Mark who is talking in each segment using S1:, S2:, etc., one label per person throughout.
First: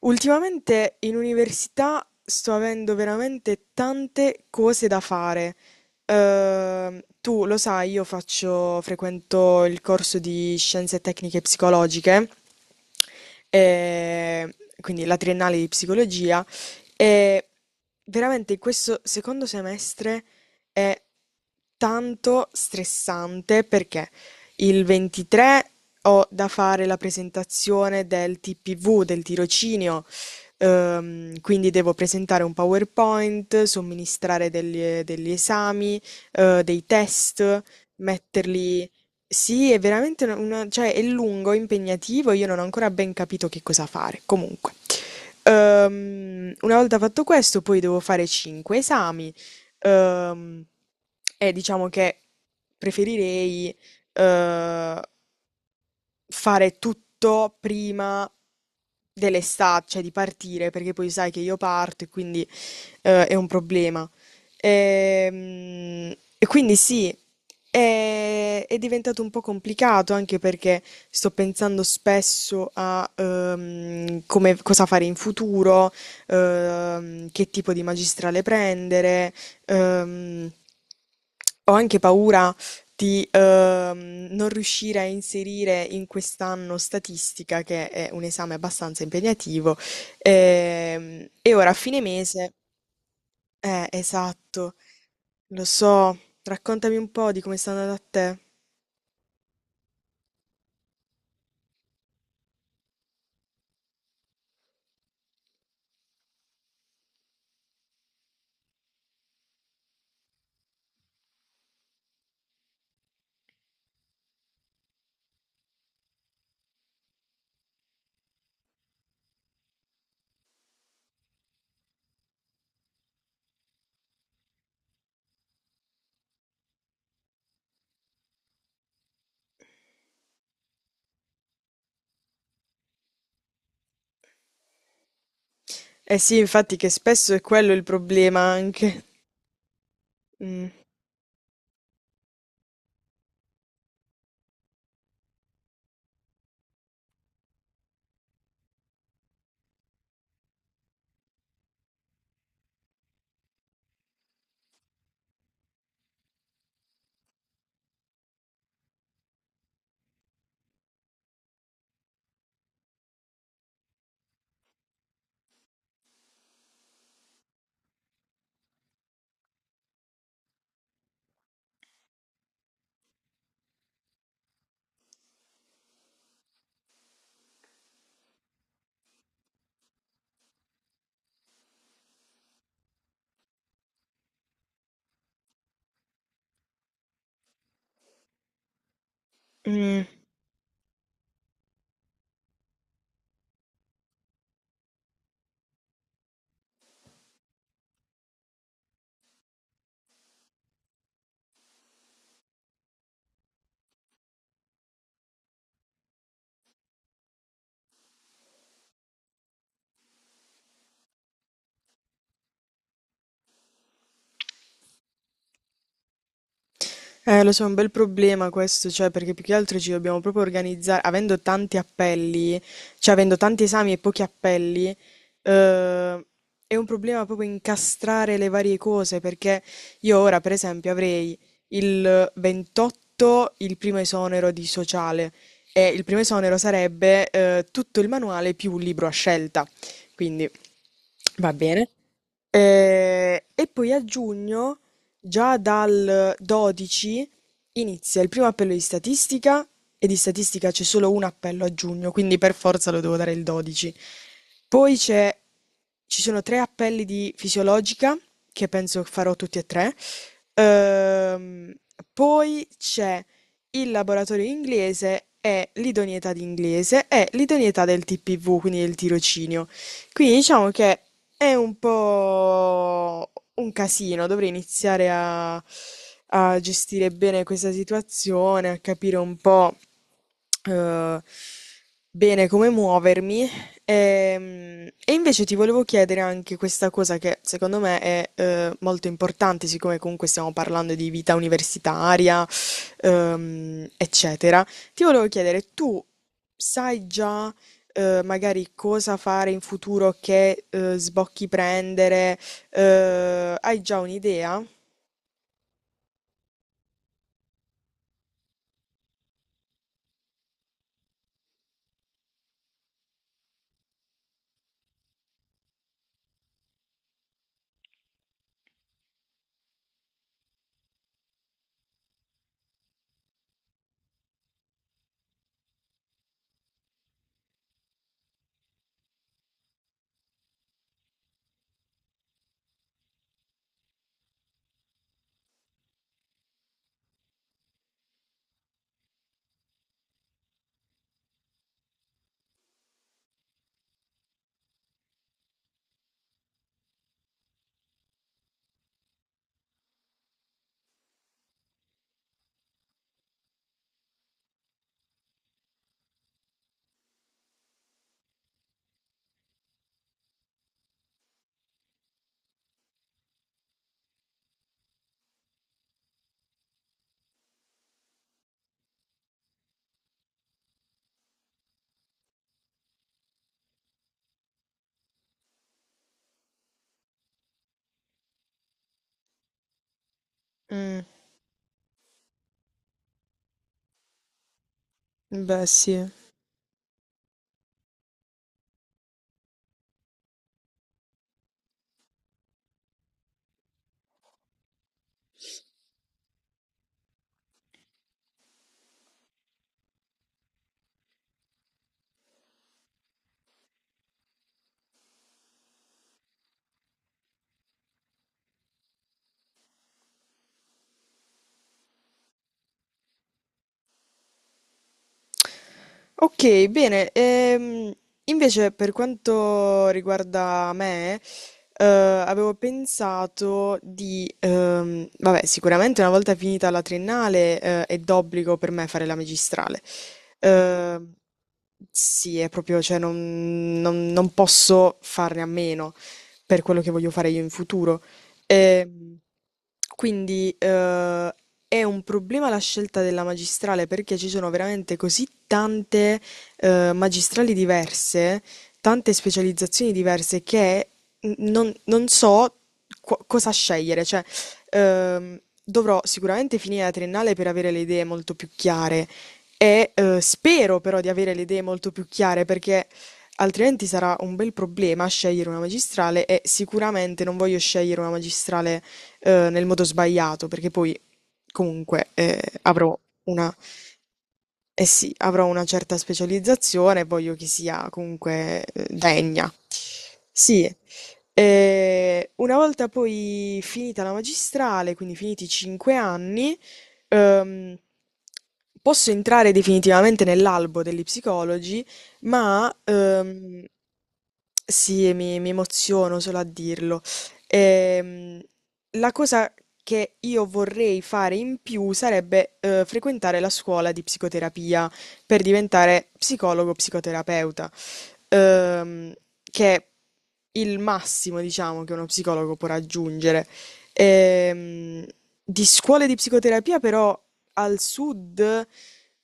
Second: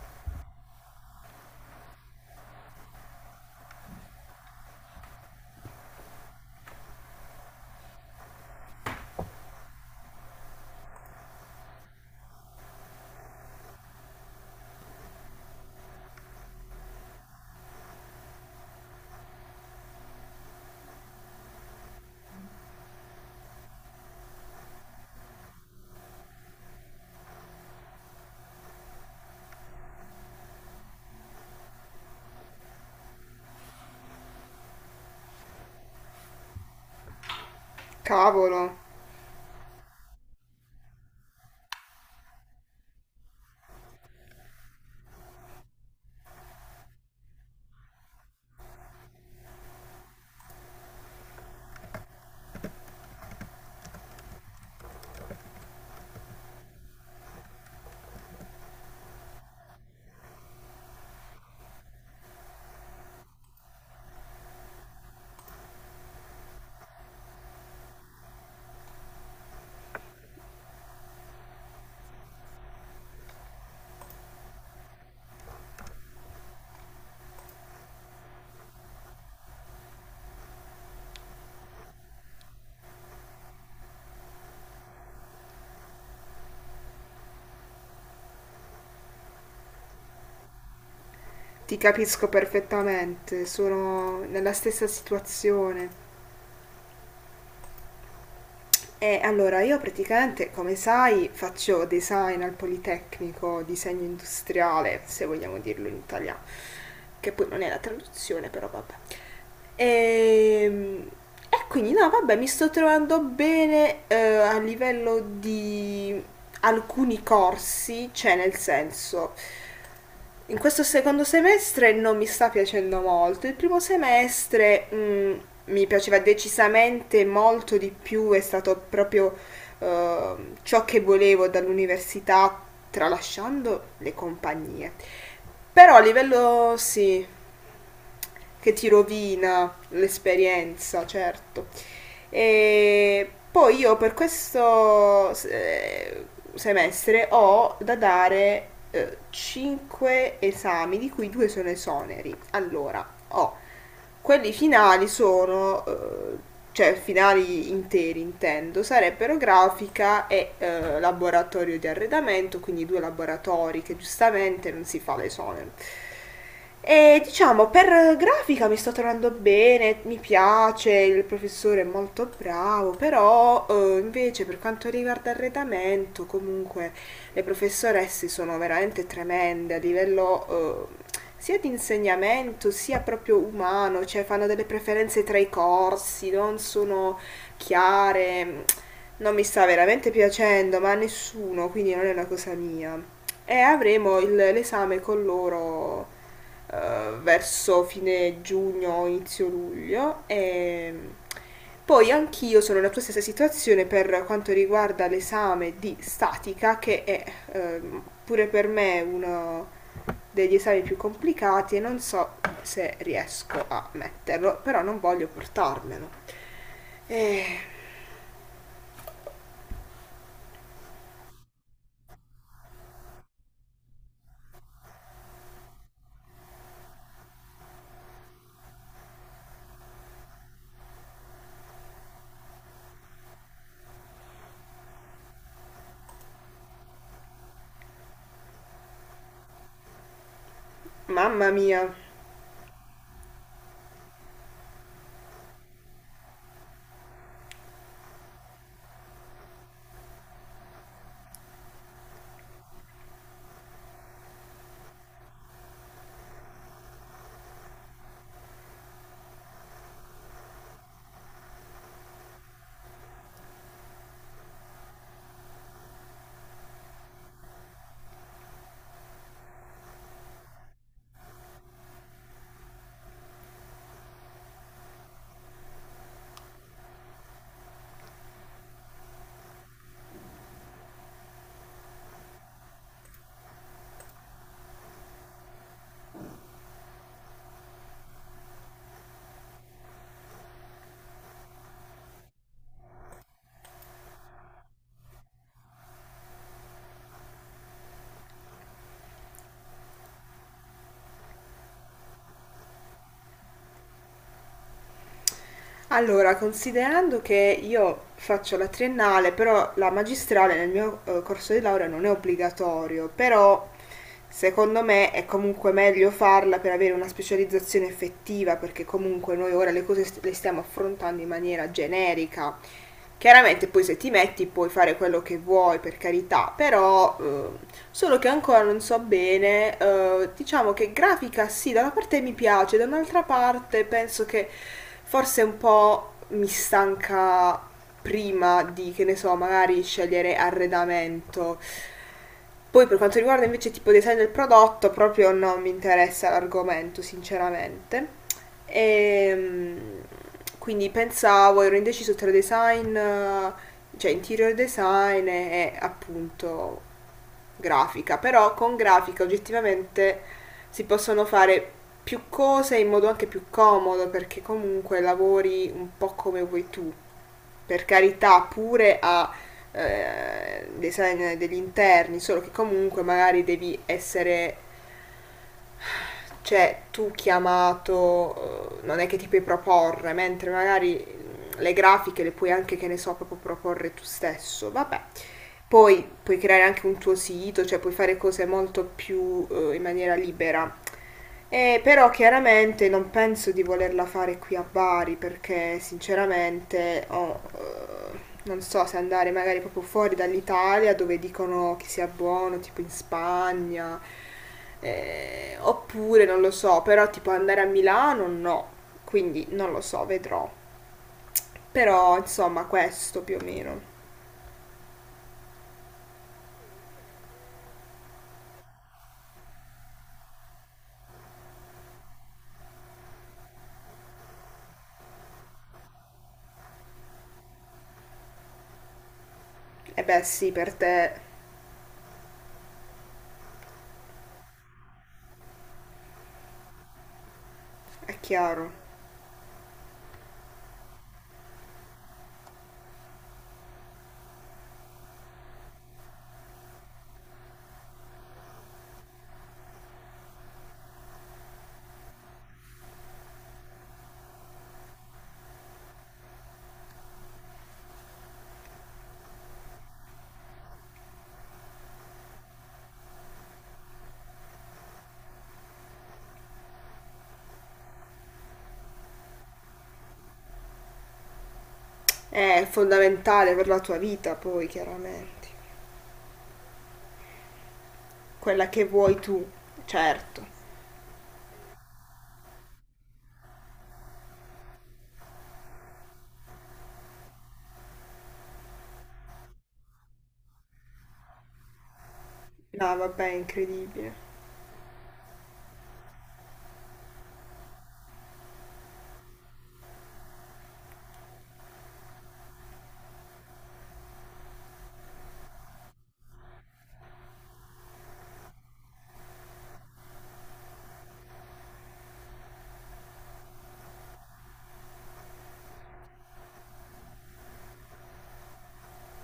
S1: Ultimamente in università sto avendo veramente tante cose da fare. Tu lo sai, frequento il corso di scienze tecniche psicologiche, e quindi la triennale di psicologia, e veramente questo secondo semestre è tanto stressante. Perché? Il 23 ho da fare la presentazione del TPV, del tirocinio. Quindi devo presentare un PowerPoint, somministrare degli esami, dei test,
S2: Cavolo,
S1: metterli... Sì, è veramente cioè è lungo, impegnativo, io non ho ancora ben capito che cosa fare. Comunque. Una volta fatto questo, poi devo fare 5 esami. ehm, e diciamo che preferirei eh, fare tutto prima dell'estate, cioè di partire, perché poi sai che io parto e quindi è un problema. Quindi sì, è diventato un po' complicato anche perché sto pensando spesso a come, cosa fare in futuro, che tipo di magistrale prendere. ehm, Ho anche paura di non riuscire a inserire in quest'anno statistica, che è un esame abbastanza impegnativo, e ora a
S2: ti
S1: fine
S2: capisco
S1: mese,
S2: perfettamente, sono nella
S1: esatto,
S2: stessa
S1: lo
S2: situazione.
S1: so, raccontami un po' di come sta andando a te.
S2: E allora io praticamente, come sai, faccio design al Politecnico, disegno industriale, se vogliamo dirlo in italiano, che poi non è la traduzione, però vabbè. Ehm, quindi no, vabbè, mi sto trovando bene a livello di alcuni corsi, cioè nel senso, in questo secondo semestre non mi sta piacendo molto. Il primo semestre, mhmm, mi piaceva decisamente molto di più, è stato proprio ciò che volevo dall'università, tralasciando le compagnie. Però a
S1: Eh sì,
S2: livello
S1: infatti che
S2: sì,
S1: spesso è quello il problema
S2: che ti
S1: anche.
S2: rovina
S1: Mm.
S2: l'esperienza, certo. E poi io per questo semestre ho da dare 5 esami, di cui due sono esoneri. Allora, ho quelli finali sono, cioè finali interi intendo, sarebbero grafica e laboratorio di arredamento, quindi due laboratori che giustamente non si fa l'esonero. E diciamo, per grafica mi sto trovando bene, mi piace, il professore è molto bravo, però invece per quanto riguarda arredamento, comunque le professoresse sono veramente tremende a livello sia di insegnamento sia proprio umano, cioè fanno delle preferenze tra i corsi, non sono chiare, non mi sta
S1: Mm.
S2: veramente piacendo, ma a nessuno, quindi non è una cosa mia. E avremo l'esame con loro verso fine giugno, inizio luglio, e poi anch'io sono nella tua stessa situazione per quanto riguarda l'esame di statica che è pure per me uno degli esami più complicati e non so se riesco a metterlo, però non voglio portarmelo. Eh,
S1: Lo so, è un bel problema questo, cioè, perché più che altro ci dobbiamo proprio organizzare, avendo tanti appelli, cioè avendo tanti esami e pochi appelli, eh, è un problema proprio incastrare le varie cose, perché io ora, per esempio, avrei il 28 il primo esonero di sociale e il primo esonero sarebbe, tutto il manuale più un libro a scelta. Quindi,
S2: mamma
S1: va
S2: mia.
S1: bene. E poi a giugno, già dal 12, inizia il primo appello di statistica e di statistica c'è solo un appello a giugno, quindi per forza lo devo dare il 12. Poi c'è- Ci sono 3 appelli di fisiologica, che penso farò tutti e tre. Ehm, poi c'è il laboratorio inglese e l'idoneità di inglese e l'idoneità del TPV, quindi del tirocinio. Quindi diciamo che è un po' un casino, dovrei iniziare a gestire bene questa situazione, a capire un po' eh, bene come muovermi. Ehm, invece ti volevo chiedere anche questa cosa che secondo me è molto importante, siccome comunque stiamo parlando di vita universitaria, eccetera. Ti volevo chiedere, tu sai già magari cosa fare in futuro, che sbocchi prendere, hai già un'idea?
S2: Allora, considerando che io faccio la triennale, però la magistrale nel mio corso di laurea non è obbligatorio, però secondo me è comunque meglio farla per avere una specializzazione effettiva, perché comunque noi ora le cose le stiamo affrontando in maniera generica. Chiaramente poi se ti metti puoi fare quello che vuoi, per carità, però solo che ancora non so bene, diciamo che grafica sì, da una parte mi piace, da un'altra parte penso che forse un po' mi stanca prima di, che ne so, magari scegliere arredamento. Poi per quanto riguarda invece tipo design del prodotto, proprio non mi interessa l'argomento, sinceramente. E, mm, quindi pensavo, ero indeciso tra design, cioè interior design e appunto grafica, però con grafica oggettivamente si possono fare più cose in modo anche più comodo perché comunque lavori un po' come vuoi tu. Per carità, pure a design degli interni, solo che comunque magari devi essere cioè, tu chiamato, non è che ti puoi proporre, mentre magari
S1: Mm,
S2: le grafiche le puoi anche, che ne so, proprio proporre tu stesso. Vabbè.
S1: beh, sì.
S2: Poi puoi creare anche un tuo sito, cioè puoi fare cose molto più in maniera libera. Però chiaramente non penso di volerla fare qui a Bari perché sinceramente ho, non so se andare magari proprio fuori dall'Italia dove dicono che sia buono, tipo in Spagna, oppure non lo so, però tipo andare a Milano no, quindi non lo so, vedrò. Però insomma questo più o meno.
S1: Ok, bene. Invece per quanto riguarda me, avevo pensato di, vabbè, sicuramente una volta finita la triennale, è d'obbligo per me fare la magistrale.
S2: E beh sì, per
S1: Eh,
S2: te
S1: sì, è proprio, cioè, non posso farne a meno per quello che voglio fare io in futuro.
S2: è chiaro,
S1: Ehm, quindi è un problema la scelta della magistrale perché ci sono veramente così tante magistrali diverse, tante specializzazioni diverse che non so cosa scegliere. Cioè, dovrò sicuramente finire la triennale per avere le idee molto più chiare. E spero però di avere le idee molto più chiare perché altrimenti sarà un bel problema scegliere una magistrale e sicuramente non voglio scegliere una magistrale nel modo sbagliato, perché poi comunque
S2: è
S1: avrò
S2: fondamentale
S1: una,
S2: per la tua vita poi
S1: eh sì,
S2: chiaramente.
S1: avrò una certa specializzazione e voglio che sia comunque
S2: Quella che vuoi tu,
S1: degna.
S2: certo.
S1: Sì. Una volta poi finita la magistrale, quindi finiti i 5 anni, ehm, posso entrare definitivamente nell'albo degli psicologi, ma
S2: No, vabbè, è incredibile.
S1: sì, mi emoziono solo a dirlo. Ehm, la cosa che io vorrei fare in più sarebbe frequentare la scuola di psicoterapia per diventare psicologo psicoterapeuta, ehm, che è il massimo, diciamo, che uno psicologo può raggiungere. Ehm, di scuole di psicoterapia però al sud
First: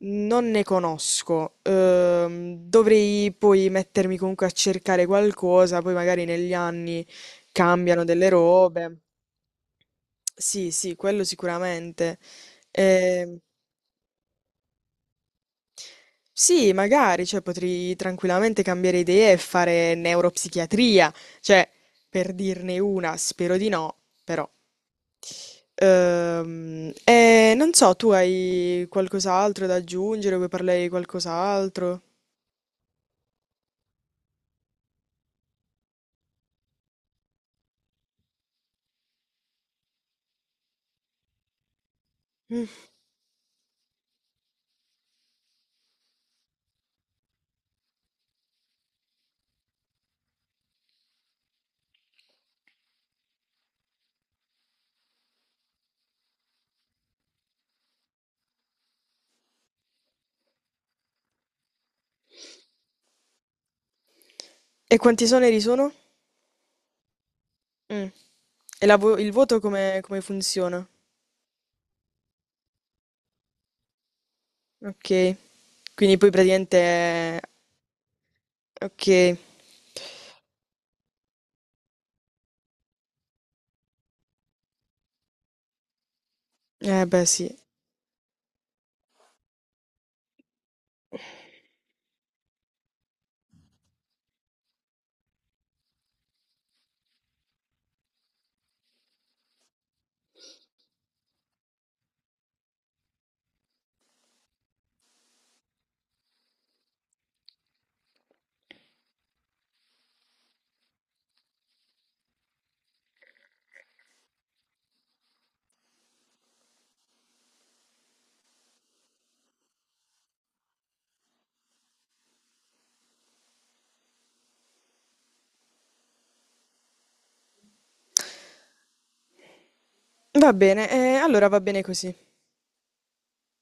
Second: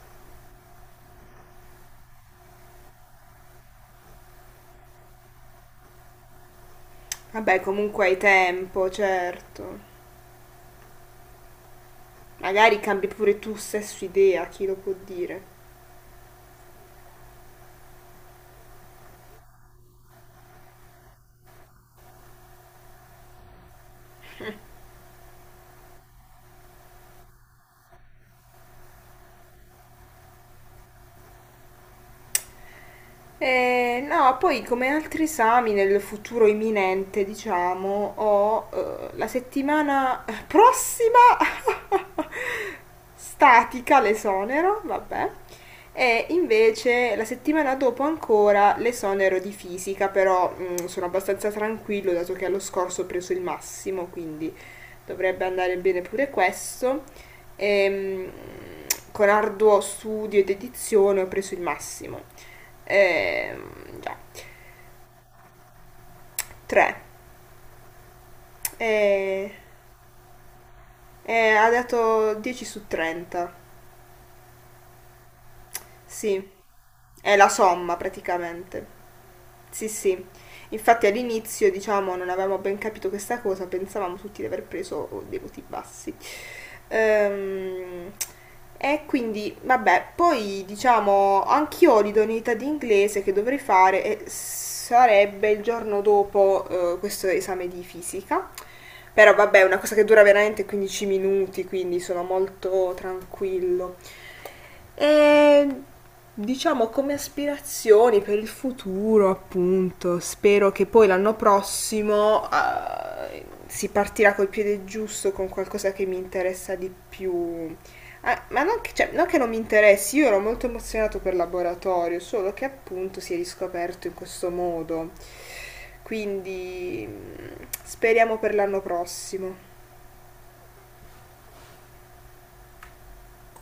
S1: non ne conosco. Dovrei poi mettermi comunque a cercare qualcosa, poi magari negli anni
S2: Vabbè,
S1: cambiano
S2: comunque hai
S1: delle
S2: tempo,
S1: robe.
S2: certo.
S1: Sì, sì, quello sicuramente.
S2: Magari cambi pure
S1: Ehm,
S2: tu stesso idea, chi lo può dire.
S1: sì, magari, cioè, potrei tranquillamente cambiare idea e fare neuropsichiatria, cioè, per dirne una, spero di no, però. E non so, tu hai qualcos'altro da aggiungere? Vuoi parlare di qualcos'altro?
S2: No, poi come altri esami nel futuro imminente, diciamo, ho la settimana prossima
S1: Mm.
S2: statica l'esonero, vabbè, e invece la settimana dopo ancora l'esonero di fisica, però mm, sono abbastanza tranquillo dato che allo scorso ho preso il massimo, quindi dovrebbe andare bene pure questo. Ehm, con arduo studio ed edizione ho preso il massimo. Già,
S1: E quanti esoneri sono?
S2: 3.
S1: Mm. E il
S2: E,
S1: voto come, come funziona?
S2: e ha dato 10 su 30.
S1: Ok. Quindi poi
S2: Sì,
S1: praticamente...
S2: è
S1: è-
S2: la somma praticamente.
S1: Ok.
S2: Sì, sì. Infatti all'inizio, diciamo, non avevamo ben capito questa cosa, pensavamo tutti di aver preso dei voti bassi.
S1: Eh beh sì.
S2: Ehm, e quindi, vabbè, poi diciamo, anch'io ho l'idoneità di inglese che dovrei fare e sarebbe il giorno dopo questo esame di fisica. Però vabbè, è una cosa che dura veramente 15 minuti, quindi sono molto tranquillo. E diciamo come aspirazioni per il futuro, appunto, spero che poi l'anno prossimo si partirà col piede giusto con qualcosa che mi interessa di più. Ah, ma non che, cioè, non che non mi interessi, io ero molto emozionato per il laboratorio, solo che appunto si è riscoperto in questo modo. Quindi mm, speriamo per l'anno prossimo.
S1: Va bene, allora va bene così.